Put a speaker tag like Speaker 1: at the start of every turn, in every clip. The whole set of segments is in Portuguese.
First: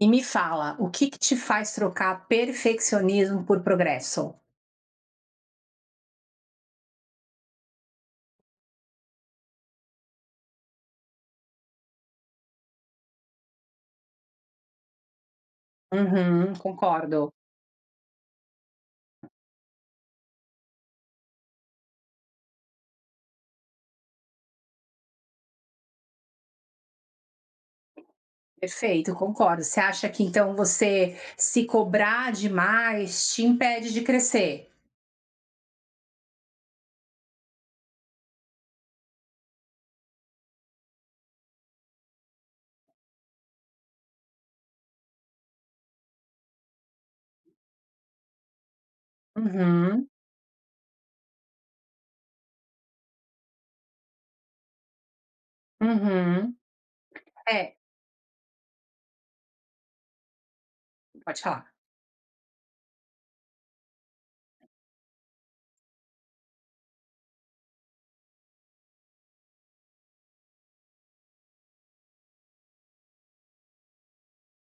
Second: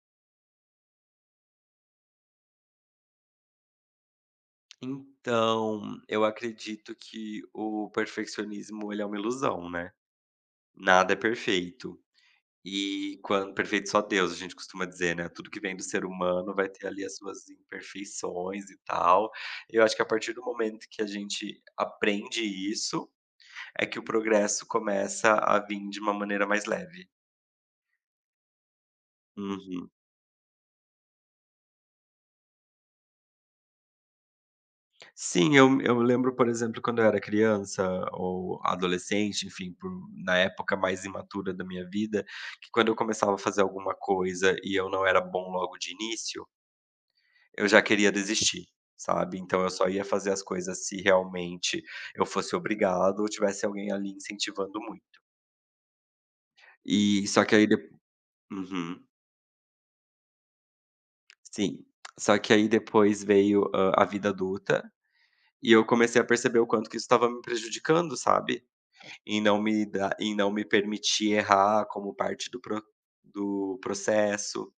Speaker 1: E me fala, o que que te faz trocar perfeccionismo por progresso?
Speaker 2: Então, eu acredito que o perfeccionismo, ele é uma ilusão, né. Nada é perfeito. E quando perfeito só Deus, a gente costuma dizer, né. Tudo que vem do ser
Speaker 1: Uhum,
Speaker 2: humano vai ter ali as
Speaker 1: concordo.
Speaker 2: suas imperfeições e tal. Eu acho que a partir do momento que a gente aprende isso, é que o progresso começa a vir de uma maneira mais leve.
Speaker 1: Perfeito, concordo. Você
Speaker 2: Uhum.
Speaker 1: acha que então você se cobrar demais te impede de crescer?
Speaker 2: Sim, eu lembro, por exemplo, quando eu era criança ou adolescente, enfim, por na época mais imatura da minha vida, que quando eu começava a fazer alguma coisa e eu não era bom logo de início, eu já queria desistir, sabe. Então eu só ia
Speaker 1: Uhum,
Speaker 2: fazer as coisas se realmente eu fosse obrigado ou tivesse alguém ali incentivando muito.
Speaker 1: uhum.
Speaker 2: E só que aí
Speaker 1: É,
Speaker 2: dep Uhum,
Speaker 1: pode falar.
Speaker 2: sim. Só que aí depois veio, a vida adulta e eu comecei a perceber o quanto que isso estava me prejudicando, sabe. E não me dar e não me permitir errar como parte do processo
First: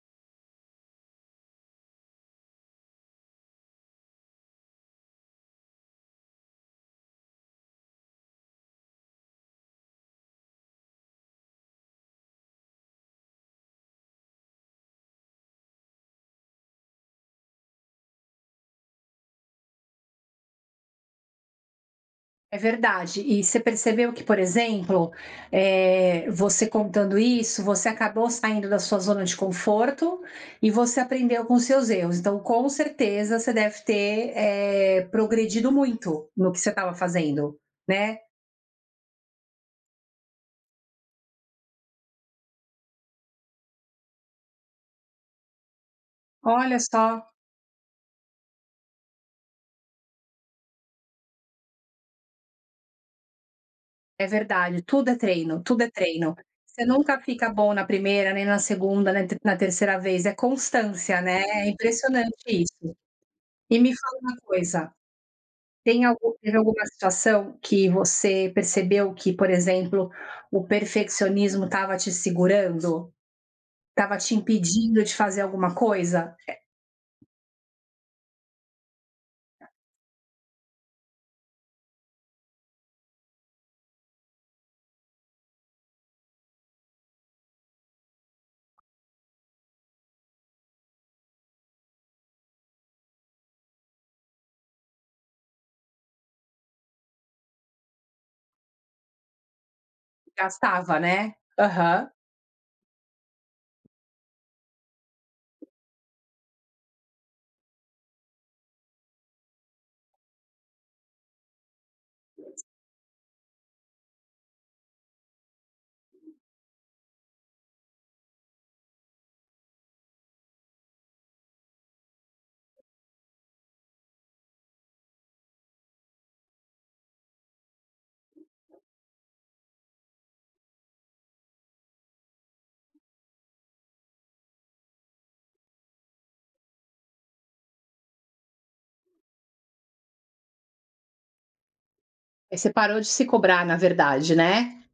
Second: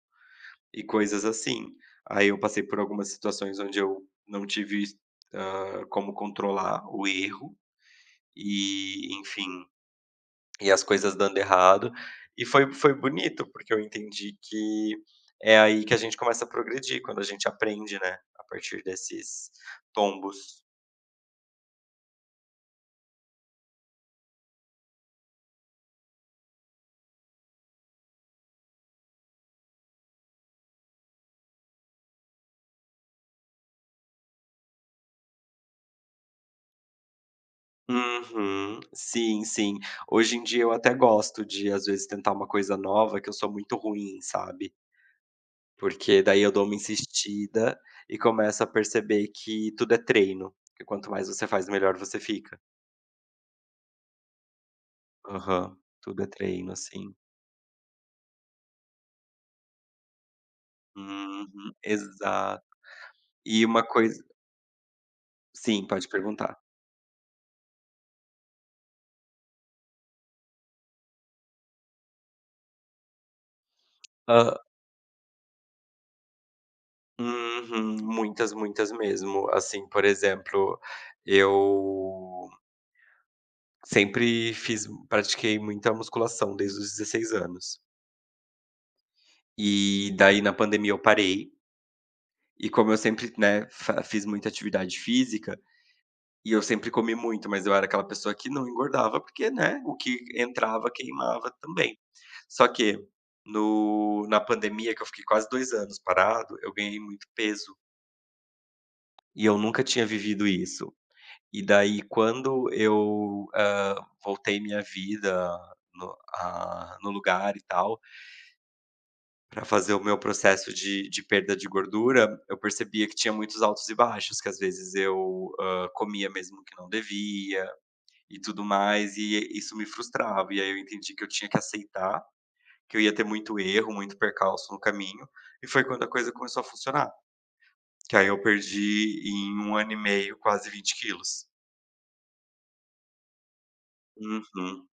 Speaker 2: e coisas assim. Aí eu passei por algumas situações onde eu não tive, como controlar o erro e, enfim, e as coisas dando errado. E foi bonito, porque eu entendi que é aí que a gente começa a progredir, quando a gente aprende, né, a partir desses tombos.
Speaker 1: É verdade. E você percebeu que, por exemplo, você contando isso, você acabou saindo da sua zona de conforto e você aprendeu com seus erros. Então, com certeza, você deve ter, progredido muito no que você estava fazendo, né.
Speaker 2: Uhum. Sim, sim. Hoje em dia eu até gosto de, às vezes, tentar uma coisa nova que eu sou muito ruim, sabe. Porque daí eu dou uma
Speaker 1: Olha só,
Speaker 2: insistida e começo a perceber que tudo é treino, que quanto mais você faz, melhor você fica.
Speaker 1: é verdade, tudo é treino,
Speaker 2: Aham.
Speaker 1: tudo é
Speaker 2: Tudo é
Speaker 1: treino.
Speaker 2: treino,
Speaker 1: Você
Speaker 2: assim.
Speaker 1: nunca fica bom na primeira, nem na segunda, nem na terceira vez, é constância, né, é
Speaker 2: Uhum.
Speaker 1: impressionante
Speaker 2: Exato.
Speaker 1: isso.
Speaker 2: E
Speaker 1: E
Speaker 2: uma
Speaker 1: me fala
Speaker 2: coisa
Speaker 1: uma coisa.
Speaker 2: Sim,
Speaker 1: Tem
Speaker 2: pode
Speaker 1: algu teve
Speaker 2: perguntar.
Speaker 1: alguma situação que você percebeu que, por exemplo, o perfeccionismo estava te segurando? Estava te
Speaker 2: Hã.
Speaker 1: impedindo de fazer alguma coisa?
Speaker 2: Uhum. Muitas, muitas mesmo. Assim, por exemplo, eu Sempre fiz pratiquei muita musculação desde os 16 anos. E daí na pandemia eu parei, e como eu sempre, né, fa fiz muita atividade física, e eu sempre comi muito, mas eu era aquela pessoa que não engordava, porque, né, o que
Speaker 1: Já
Speaker 2: entrava
Speaker 1: estava, né?
Speaker 2: queimava também.
Speaker 1: Aham.
Speaker 2: Só que no na pandemia, que eu fiquei quase 2 anos parado, eu ganhei muito peso, e eu nunca tinha vivido isso. E daí quando eu, voltei minha vida no lugar e tal, para fazer o meu processo de perda de gordura, eu percebia que tinha muitos altos e baixos, que às vezes eu, comia mesmo que não devia e tudo mais, e isso me frustrava. E aí eu entendi que eu tinha que aceitar que eu ia ter muito erro, muito percalço no caminho, e foi quando a coisa começou a funcionar, que aí eu perdi em um ano e meio quase 20 quilos.
Speaker 1: Aí você parou de se cobrar, na verdade, né?
Speaker 2: Uhum.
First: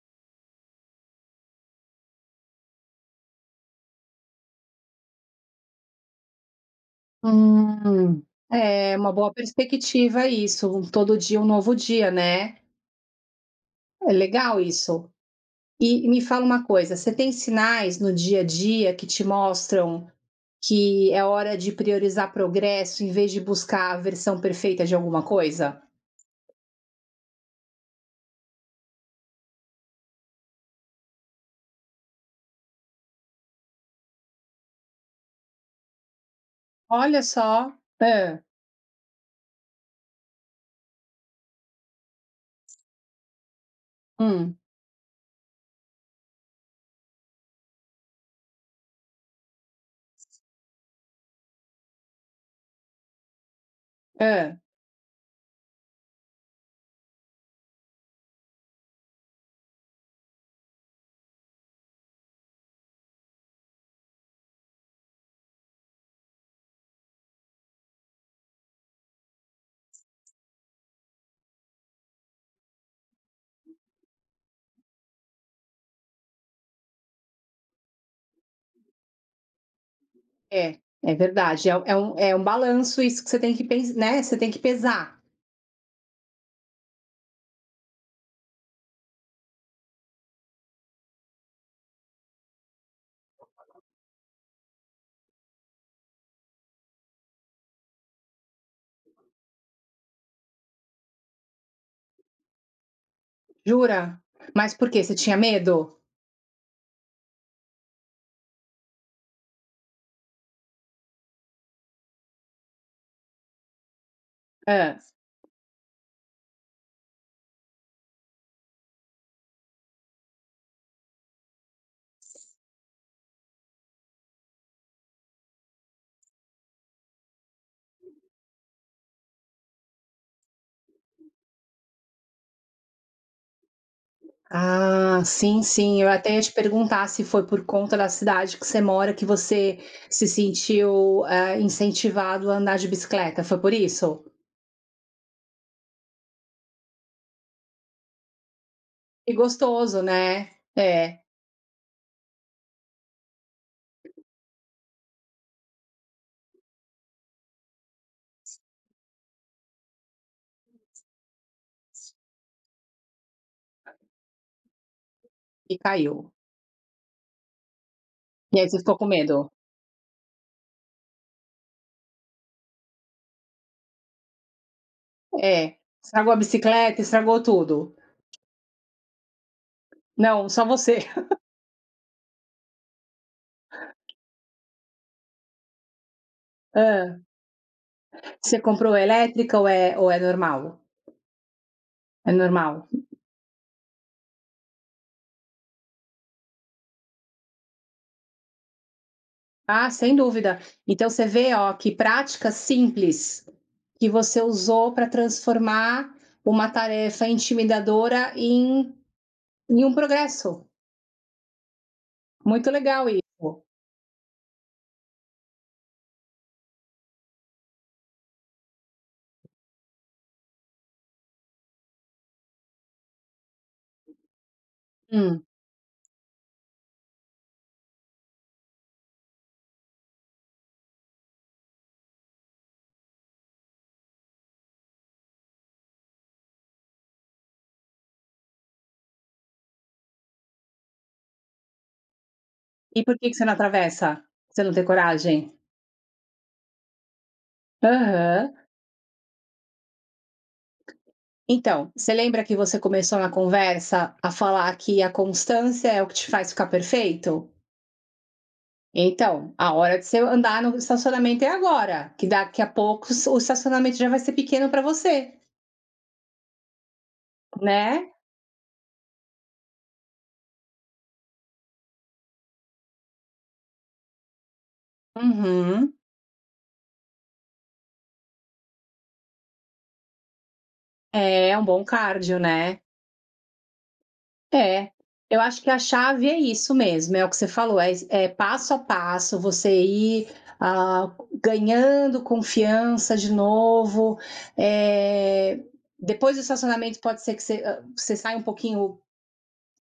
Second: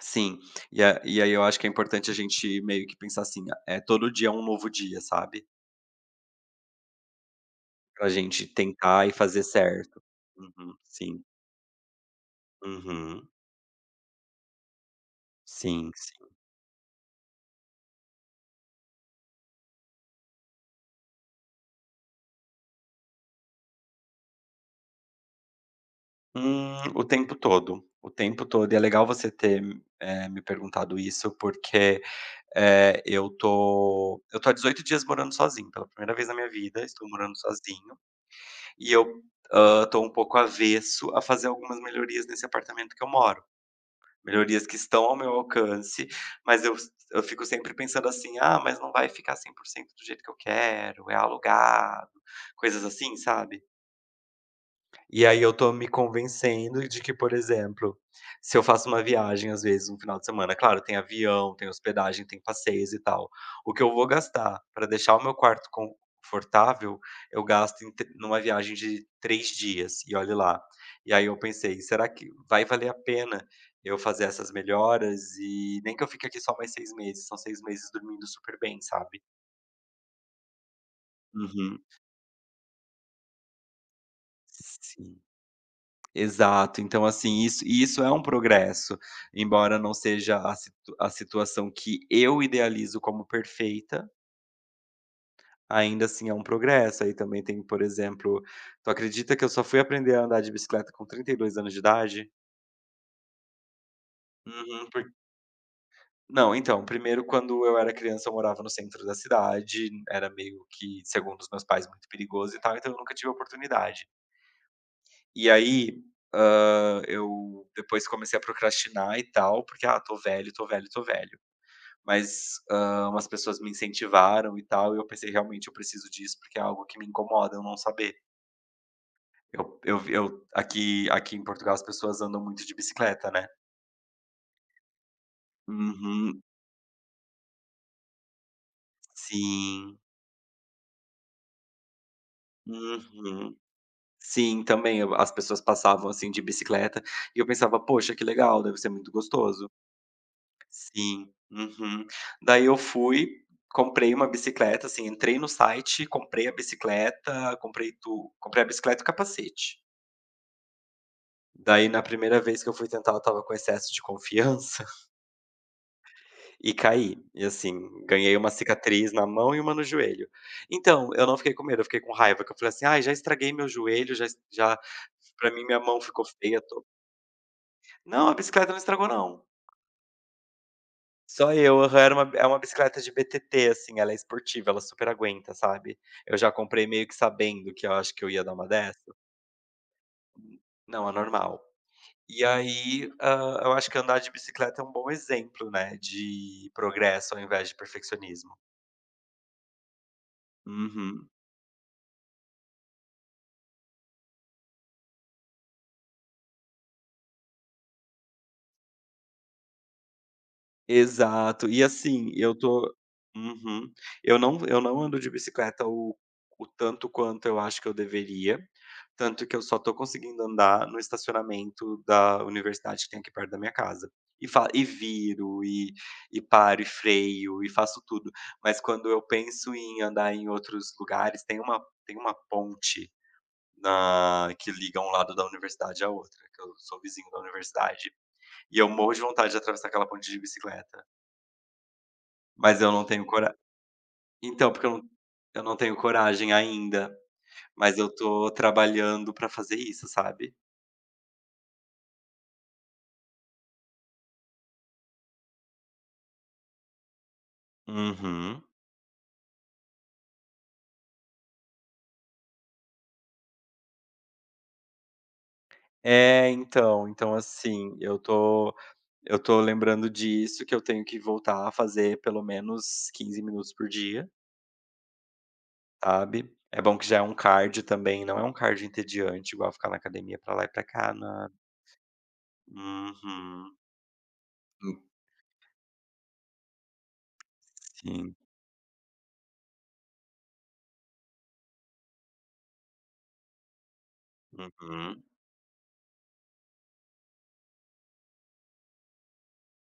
Speaker 2: Sim. E aí eu acho que é importante a gente meio que pensar assim, é todo dia é um novo dia, sabe? Pra
Speaker 1: Hum,
Speaker 2: gente
Speaker 1: é
Speaker 2: tentar
Speaker 1: uma
Speaker 2: e
Speaker 1: boa
Speaker 2: fazer certo.
Speaker 1: perspectiva isso,
Speaker 2: Uhum,
Speaker 1: todo
Speaker 2: sim.
Speaker 1: dia um novo dia, né?
Speaker 2: Uhum.
Speaker 1: É legal isso.
Speaker 2: Sim,
Speaker 1: E me
Speaker 2: sim.
Speaker 1: fala uma coisa, você tem sinais no dia a dia que te mostram que é hora de priorizar progresso em vez de buscar a versão perfeita de alguma coisa?
Speaker 2: O tempo todo, o tempo todo. E é legal você ter, me perguntado isso, porque, eu tô há 18 dias morando sozinho, pela primeira vez na minha vida, estou
Speaker 1: Olha
Speaker 2: morando
Speaker 1: só,
Speaker 2: sozinho,
Speaker 1: hã,
Speaker 2: e eu, tô um pouco avesso a fazer algumas melhorias nesse apartamento que eu moro.
Speaker 1: hum,
Speaker 2: Melhorias que estão ao meu alcance, mas eu fico sempre pensando assim: "Ah, mas não vai ficar 100% do jeito que eu quero, é alugado", coisas assim, sabe?
Speaker 1: hã,
Speaker 2: E aí eu tô me convencendo de que, por exemplo, se eu faço uma viagem, às vezes, um final de semana, claro, tem avião, tem hospedagem, tem passeios e tal. O que eu vou gastar para deixar o meu quarto confortável, eu gasto em tre numa viagem de 3 dias, e olhe lá. E aí eu pensei: "Será que vai valer a pena eu fazer essas melhoras? E nem que eu fique aqui só mais 6 meses, são 6 meses dormindo super bem", sabe?
Speaker 1: é, é verdade,
Speaker 2: Uhum.
Speaker 1: é um balanço isso que você tem que pens né, você tem que pesar.
Speaker 2: Sim. Exato, então assim, isso e isso é um progresso, embora não seja a situação que eu idealizo como perfeita, ainda assim é um progresso. Aí também tem, por exemplo, tu acredita que eu só fui aprender a andar de bicicleta com 32 anos de idade?
Speaker 1: Jura? Mas
Speaker 2: Uhum,
Speaker 1: por quê?
Speaker 2: por
Speaker 1: Você tinha medo?
Speaker 2: não, então, primeiro quando eu era criança eu morava no centro da cidade, era meio que, segundo os meus pais, muito perigoso e tal, então eu nunca tive oportunidade. E aí, eu depois comecei a procrastinar e tal, porque: "Ah, tô velho, tô velho, tô velho". Mas, umas pessoas me incentivaram e tal, e eu pensei: "Realmente eu preciso disso, porque é algo que me incomoda eu não saber". Eu aqui em Portugal as pessoas andam muito de bicicleta, né.
Speaker 1: Ah, sim, sim. Eu até ia
Speaker 2: Uhum.
Speaker 1: te perguntar se foi por conta da cidade que você mora que você
Speaker 2: Sim.
Speaker 1: se sentiu, incentivado a andar de bicicleta,
Speaker 2: Uhum.
Speaker 1: foi por isso?
Speaker 2: Sim, também eu as pessoas passavam, assim, de bicicleta, e eu pensava: "Poxa, que legal, deve ser muito
Speaker 1: Que
Speaker 2: gostoso".
Speaker 1: gostoso, né? É,
Speaker 2: Sim. Uhum. Daí eu fui, comprei uma bicicleta, assim, entrei no site, comprei a bicicleta, comprei a bicicleta e o capacete. Daí na primeira vez que eu fui tentar, eu estava com excesso de confiança
Speaker 1: e caiu.
Speaker 2: e caí. E assim, ganhei uma
Speaker 1: E aí você ficou com
Speaker 2: cicatriz na
Speaker 1: medo?
Speaker 2: mão e uma no joelho. Então, eu não fiquei com medo, eu fiquei com raiva, que eu falei assim: "Ai, já estraguei meu joelho, já pra mim
Speaker 1: É.
Speaker 2: minha mão ficou
Speaker 1: Estragou a
Speaker 2: feia to"
Speaker 1: bicicleta, estragou tudo.
Speaker 2: Não, a bicicleta não estragou não.
Speaker 1: Não, só você.
Speaker 2: Só eu, aham, era uma é uma bicicleta de BTT, assim, ela é esportiva, ela super aguenta, sabe. Eu já comprei meio que
Speaker 1: Hã.
Speaker 2: sabendo que eu acho que eu ia dar
Speaker 1: Você
Speaker 2: uma
Speaker 1: comprou
Speaker 2: dessa.
Speaker 1: elétrica ou é normal?
Speaker 2: Não, é normal.
Speaker 1: É
Speaker 2: E
Speaker 1: normal?
Speaker 2: aí, eu acho que andar de bicicleta é um bom exemplo, né, de progresso ao invés de perfeccionismo.
Speaker 1: Ah, sem dúvida. Então você
Speaker 2: Uhum.
Speaker 1: vê, ó, que prática simples que você usou para transformar uma tarefa intimidadora em um progresso.
Speaker 2: Exato. E assim, eu
Speaker 1: Muito
Speaker 2: tô
Speaker 1: legal isso.
Speaker 2: uhum. Eu não ando de bicicleta o tanto quanto eu acho que eu deveria, tanto que eu só tô conseguindo andar no estacionamento da universidade que tem aqui perto da minha casa. E fa e
Speaker 1: Hum.
Speaker 2: viro, e paro, e freio, e faço tudo. Mas quando eu penso em andar em outros lugares, tem uma ponte na que liga um lado da universidade à outra, que eu sou vizinho da universidade. E eu morro de vontade de atravessar aquela ponte de bicicleta, mas eu
Speaker 1: E
Speaker 2: não
Speaker 1: por
Speaker 2: tenho
Speaker 1: que que você não
Speaker 2: cora
Speaker 1: atravessa? Você
Speaker 2: então,
Speaker 1: não tem
Speaker 2: porque eu não
Speaker 1: coragem?
Speaker 2: eu não tenho coragem ainda, mas eu tô
Speaker 1: Aham.
Speaker 2: trabalhando pra fazer isso, sabe.
Speaker 1: Então, você lembra que você começou na conversa a falar que a constância é o que te faz ficar perfeito?
Speaker 2: Uhum.
Speaker 1: Então, a hora de você andar no estacionamento é agora, que daqui a pouco o estacionamento já vai ser pequeno para você,
Speaker 2: É, então, assim,
Speaker 1: né?
Speaker 2: eu tô lembrando disso, que eu tenho que voltar a fazer pelo menos 15 minutos por dia,
Speaker 1: Uhum.
Speaker 2: sabe. É bom que já é um cardio também, não é um cardio entediante, igual ficar na academia pra lá e pra cá, né.
Speaker 1: É, um bom cardio, né.
Speaker 2: Uhum.
Speaker 1: É,
Speaker 2: Hum.
Speaker 1: eu acho que a chave é isso mesmo, é o que você falou, é
Speaker 2: Sim.
Speaker 1: passo a passo, você ir, ah, ganhando confiança de novo,
Speaker 2: Uhum.
Speaker 1: é depois do estacionamento pode ser que você, você saia um pouquinho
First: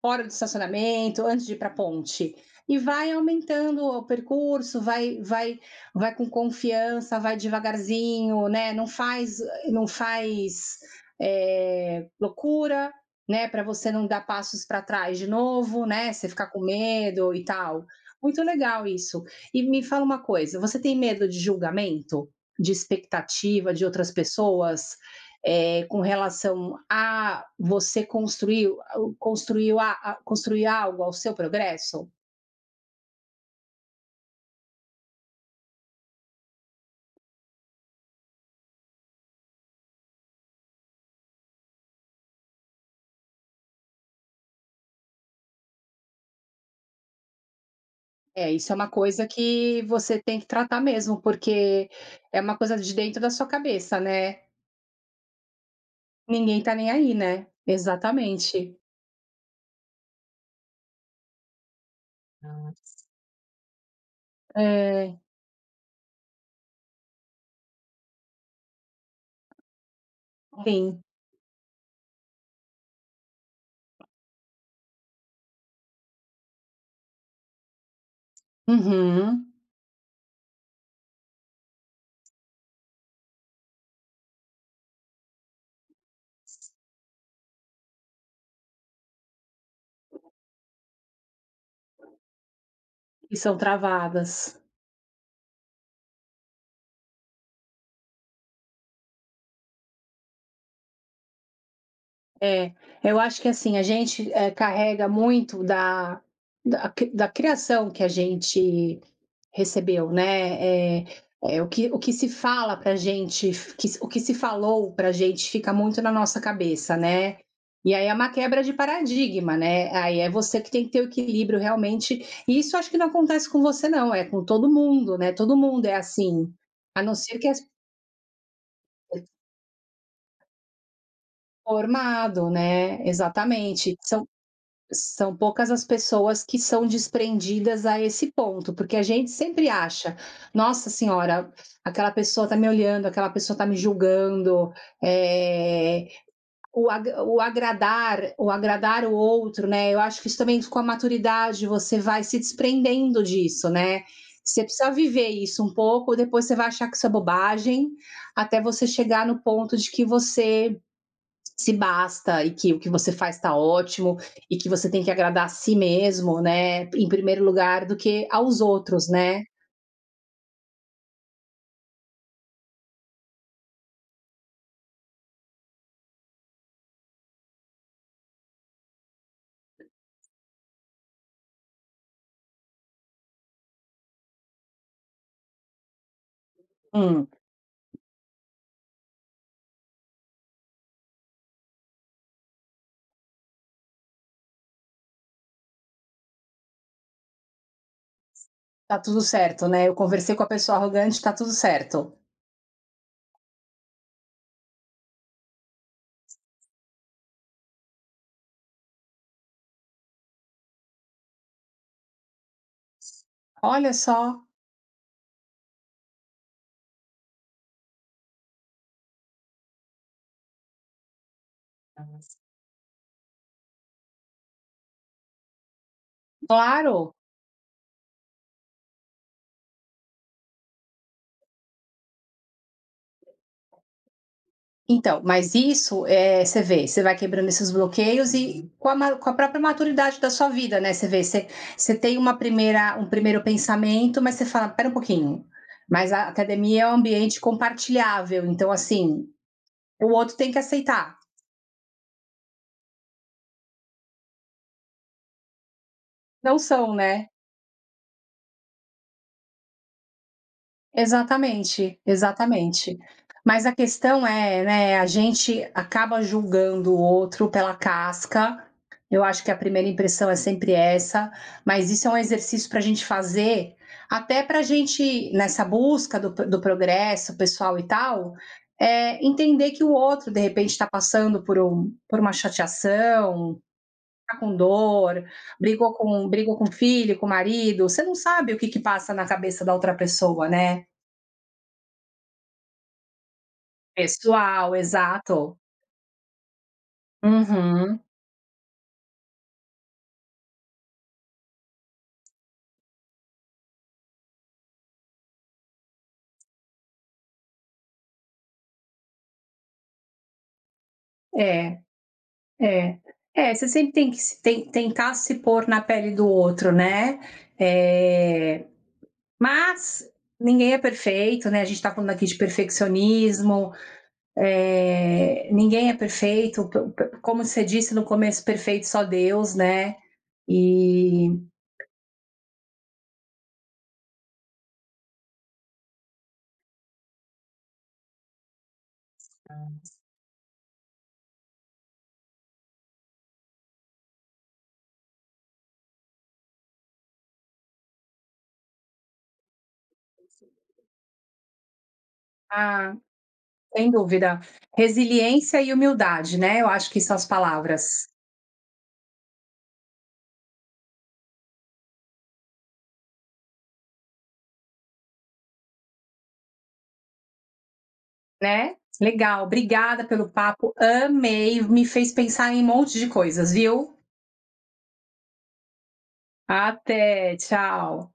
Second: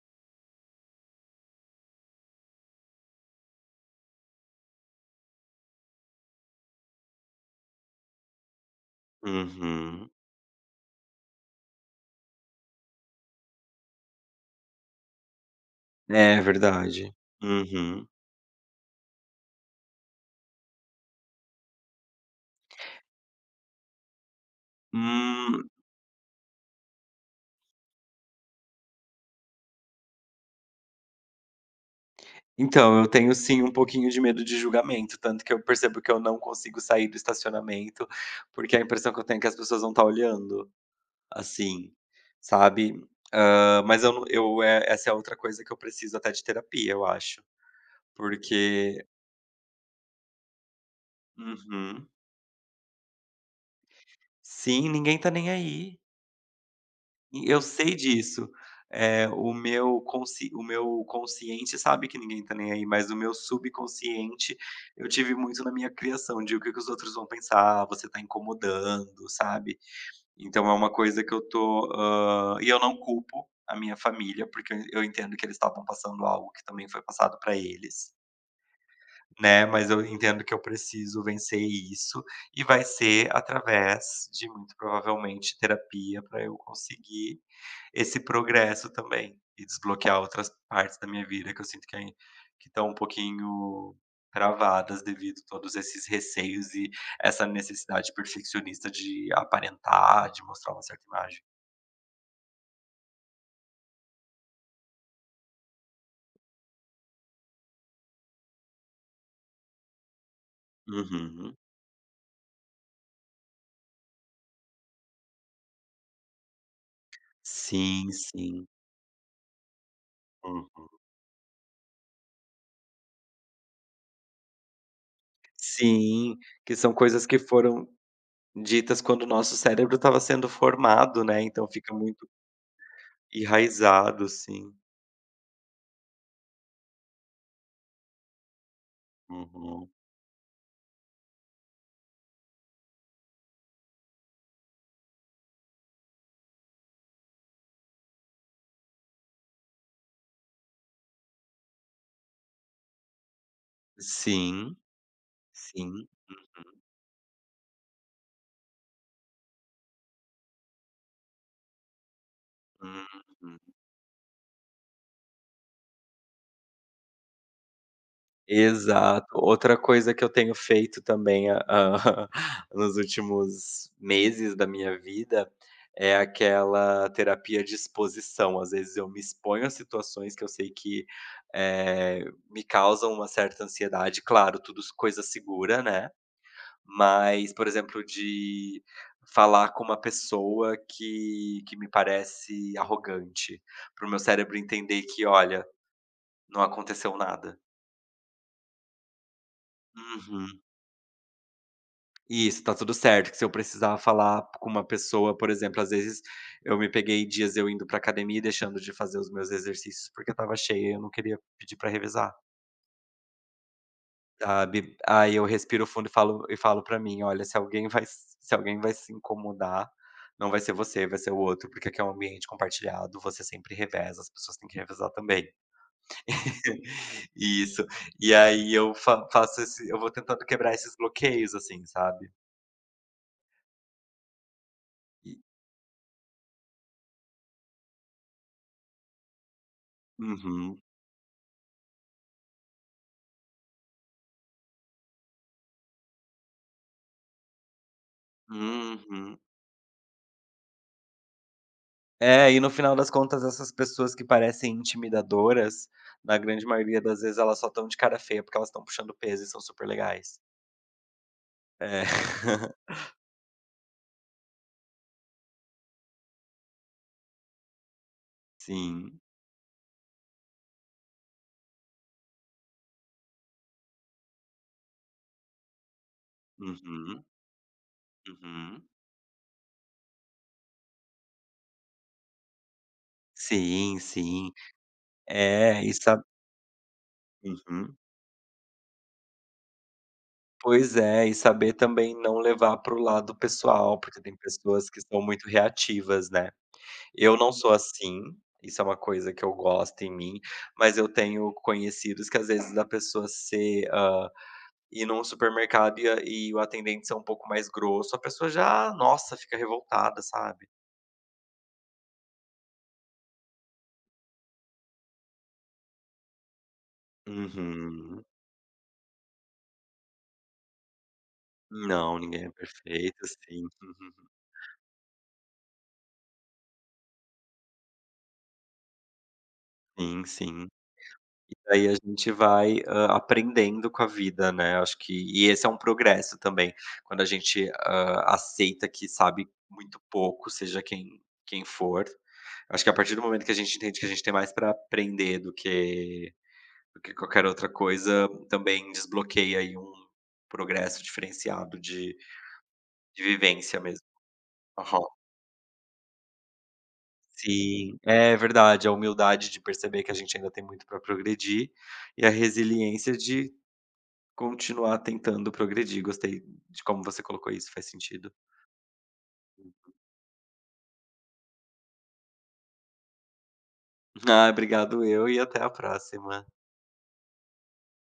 Speaker 1: hora do estacionamento, antes de ir para a ponte. E vai aumentando o percurso, vai com confiança, vai devagarzinho, né? Não
Speaker 2: Uhum.
Speaker 1: faz é, loucura, né? Para você não dar passos para trás de novo, né? Você
Speaker 2: É
Speaker 1: ficar com
Speaker 2: verdade.
Speaker 1: medo e tal.
Speaker 2: Uhum.
Speaker 1: Muito legal isso. E me fala uma coisa: você tem medo de julgamento, de expectativa de outras pessoas?
Speaker 2: Hum,
Speaker 1: É, com relação a você construir, construir algo ao seu progresso?
Speaker 2: então, eu tenho sim um pouquinho de medo de julgamento, tanto que eu percebo que eu não consigo sair do estacionamento, porque a impressão que eu tenho é que as pessoas vão estar olhando, assim, sabe. Ah, mas eu não eu é essa é outra coisa que eu preciso até de terapia, eu acho,
Speaker 1: É, isso é uma
Speaker 2: porque
Speaker 1: coisa que você tem que tratar mesmo, porque
Speaker 2: uhum.
Speaker 1: é uma coisa de dentro da sua cabeça, né?
Speaker 2: Sim, ninguém tá nem aí.
Speaker 1: Ninguém tá nem aí, né?
Speaker 2: E eu sei disso.
Speaker 1: Exatamente.
Speaker 2: Eh, o meu consci o meu consciente sabe que ninguém tá
Speaker 1: Ah,
Speaker 2: nem aí, mas o meu subconsciente, eu
Speaker 1: É,
Speaker 2: tive muito na minha criação de o que que os outros vão pensar, você tá incomodando, sabe. Então é uma
Speaker 1: sim.
Speaker 2: coisa que eu tô, hã e eu não culpo a minha família, porque eu entendo que eles estavam passando algo que também foi passado pra eles.
Speaker 1: Uhum.
Speaker 2: Né, mas eu entendo que eu preciso vencer isso, e vai ser através de muito provavelmente terapia para eu conseguir esse progresso também, e desbloquear outras partes da minha vida que eu sinto que estão um
Speaker 1: E são
Speaker 2: pouquinho
Speaker 1: travadas.
Speaker 2: travadas devido a todos esses receios e essa necessidade perfeccionista de aparentar, de mostrar uma certa imagem.
Speaker 1: É, eu acho que assim, a gente, carrega muito da da cri da criação que a gente recebeu, né, É
Speaker 2: Uhum.
Speaker 1: o que se fala pra gente, f que se- o que se falou pra gente fica muito na nossa cabeça, né. E aí
Speaker 2: Sim,
Speaker 1: é uma quebra
Speaker 2: sim.
Speaker 1: de paradigma, né, aí é você que tem
Speaker 2: Uhum.
Speaker 1: que ter o equilíbrio realmente, e isso acho que não acontece com você não, é com todo mundo, né, todo mundo é
Speaker 2: Sim,
Speaker 1: assim,
Speaker 2: que são
Speaker 1: a não
Speaker 2: coisas que
Speaker 1: ser que é
Speaker 2: foram ditas quando o nosso cérebro estava sendo formado, né, então fica muito
Speaker 1: formado, né, exatamente.
Speaker 2: enraizado, sim.
Speaker 1: São poucas as pessoas que são desprendidas a esse ponto, porque a gente sempre
Speaker 2: Uhum.
Speaker 1: acha, nossa senhora, aquela pessoa está me olhando, aquela pessoa está me julgando, é, o agradar, o agradar o outro, né? Eu acho que isso também com a maturidade você vai se desprendendo disso, né? Você
Speaker 2: Sim,
Speaker 1: precisa viver isso um
Speaker 2: sim.
Speaker 1: pouco, depois você vai achar que isso é bobagem, até você chegar no ponto de que você se basta e que o que você faz está
Speaker 2: Uhum.
Speaker 1: ótimo e que você tem que agradar a si mesmo, né, em primeiro lugar, do que aos outros,
Speaker 2: Exato.
Speaker 1: né?
Speaker 2: Outra coisa que eu tenho feito também, nos últimos meses da minha vida, é aquela terapia de exposição. Às vezes eu me exponho a situações que eu sei que, eh, me causam uma certa ansiedade, claro, tudo s coisa segura, né.
Speaker 1: Hum,
Speaker 2: Mas, por exemplo, de falar com uma pessoa que me parece arrogante, para o meu cérebro entender que: "Olha, não aconteceu nada".
Speaker 1: tá tudo certo, né? Eu conversei com a
Speaker 2: Uhum.
Speaker 1: pessoa arrogante, tá tudo certo.
Speaker 2: Isso, tá tudo certo, que se eu precisar falar com uma pessoa, por exemplo, às vezes eu me peguei dias eu indo pra academia e deixando de fazer os meus exercícios, porque estava cheia e eu não queria pedir pra revezar.
Speaker 1: Olha só,
Speaker 2: Sabe, aí eu respiro fundo e falo para mim: "Olha, se alguém vai se incomodar, não vai ser você, vai ser o outro, porque aqui é um ambiente compartilhado, você sempre reveza, as pessoas têm que revezar também".
Speaker 1: claro.
Speaker 2: Isso. E aí eu fa faço esse eu vou tentando quebrar esses bloqueios, assim, sabe.
Speaker 1: Então,
Speaker 2: E
Speaker 1: mas isso é, você vê, você vai quebrando esses bloqueios e com a, com a própria maturidade da sua vida,
Speaker 2: Uhum,
Speaker 1: né? Você vê, você, você tem uma primeira, um primeiro pensamento, mas você fala, pera um pouquinho. Mas a academia é um ambiente compartilhável, então assim,
Speaker 2: uhum.
Speaker 1: o outro tem que aceitar.
Speaker 2: É, e no final das contas essas pessoas que parecem intimidadoras, na
Speaker 1: Não
Speaker 2: grande
Speaker 1: são,
Speaker 2: maioria das
Speaker 1: né.
Speaker 2: vezes elas só estão de cara feia, porque elas estão puxando peso e são super legais.
Speaker 1: Exatamente,
Speaker 2: É.
Speaker 1: exatamente. Mas a questão é, né, a gente acaba julgando o outro pela casca.
Speaker 2: Sim.
Speaker 1: Eu acho que a primeira impressão é sempre essa, mas isso é um exercício para a gente fazer, até para a gente, nessa busca do
Speaker 2: Uhum,
Speaker 1: progresso pessoal e tal,
Speaker 2: uhum.
Speaker 1: entender que o outro, de repente, está passando por um por uma chateação,
Speaker 2: Sim,
Speaker 1: tá
Speaker 2: sim.
Speaker 1: com dor,
Speaker 2: É,
Speaker 1: brigou
Speaker 2: e sa
Speaker 1: com filho, com marido,
Speaker 2: uhum.
Speaker 1: você não sabe o que que passa na cabeça da outra pessoa, né.
Speaker 2: Pois é, e saber também não levar para o lado pessoal, porque tem
Speaker 1: Pessoal,
Speaker 2: pessoas que são muito
Speaker 1: exato.
Speaker 2: reativas, né. Eu não sou
Speaker 1: Uhum.
Speaker 2: assim, isso é uma coisa que eu gosto em mim, mas eu tenho conhecidos que às vezes da pessoa ser, ir num supermercado e a e o atendente ser um pouco mais grosso, a pessoa já, nossa, fica revoltada, sabe.
Speaker 1: É, é. É, você sempre tem que se tem tentar se pôr na pele do outro, né.
Speaker 2: Uhum.
Speaker 1: Eh, mas ninguém é perfeito, né, a gente está falando
Speaker 2: Não,
Speaker 1: aqui de
Speaker 2: ninguém é perfeito, sim.
Speaker 1: perfeccionismo, ninguém é perfeito, p p como você disse no começo: "Perfeito só Deus", né.
Speaker 2: Sim, sim.
Speaker 1: E
Speaker 2: E aí a gente vai, aprendendo com a vida, né, acho que esse é um progresso também, quando a gente, aceita que sabe muito pouco, seja quem for. Acho que a partir do momento que a gente entende que a gente tem mais para aprender do que qualquer outra coisa, também desbloqueia aí um progresso diferenciado de
Speaker 1: ah,
Speaker 2: de vivência
Speaker 1: sem
Speaker 2: mesmo.
Speaker 1: dúvida.
Speaker 2: Aham.
Speaker 1: Resiliência e humildade, né, eu acho que são as
Speaker 2: Sim,
Speaker 1: palavras,
Speaker 2: é verdade, a humildade de perceber que a gente ainda tem muito para progredir, e a resiliência de continuar tentando progredir, gostei de como você colocou isso, faz sentido.
Speaker 1: né. Legal, obrigada pelo papo, amei, me fez pensar em um monte de coisas, viu.
Speaker 2: Ah, obrigado eu e até a próxima.
Speaker 1: Até, tchau.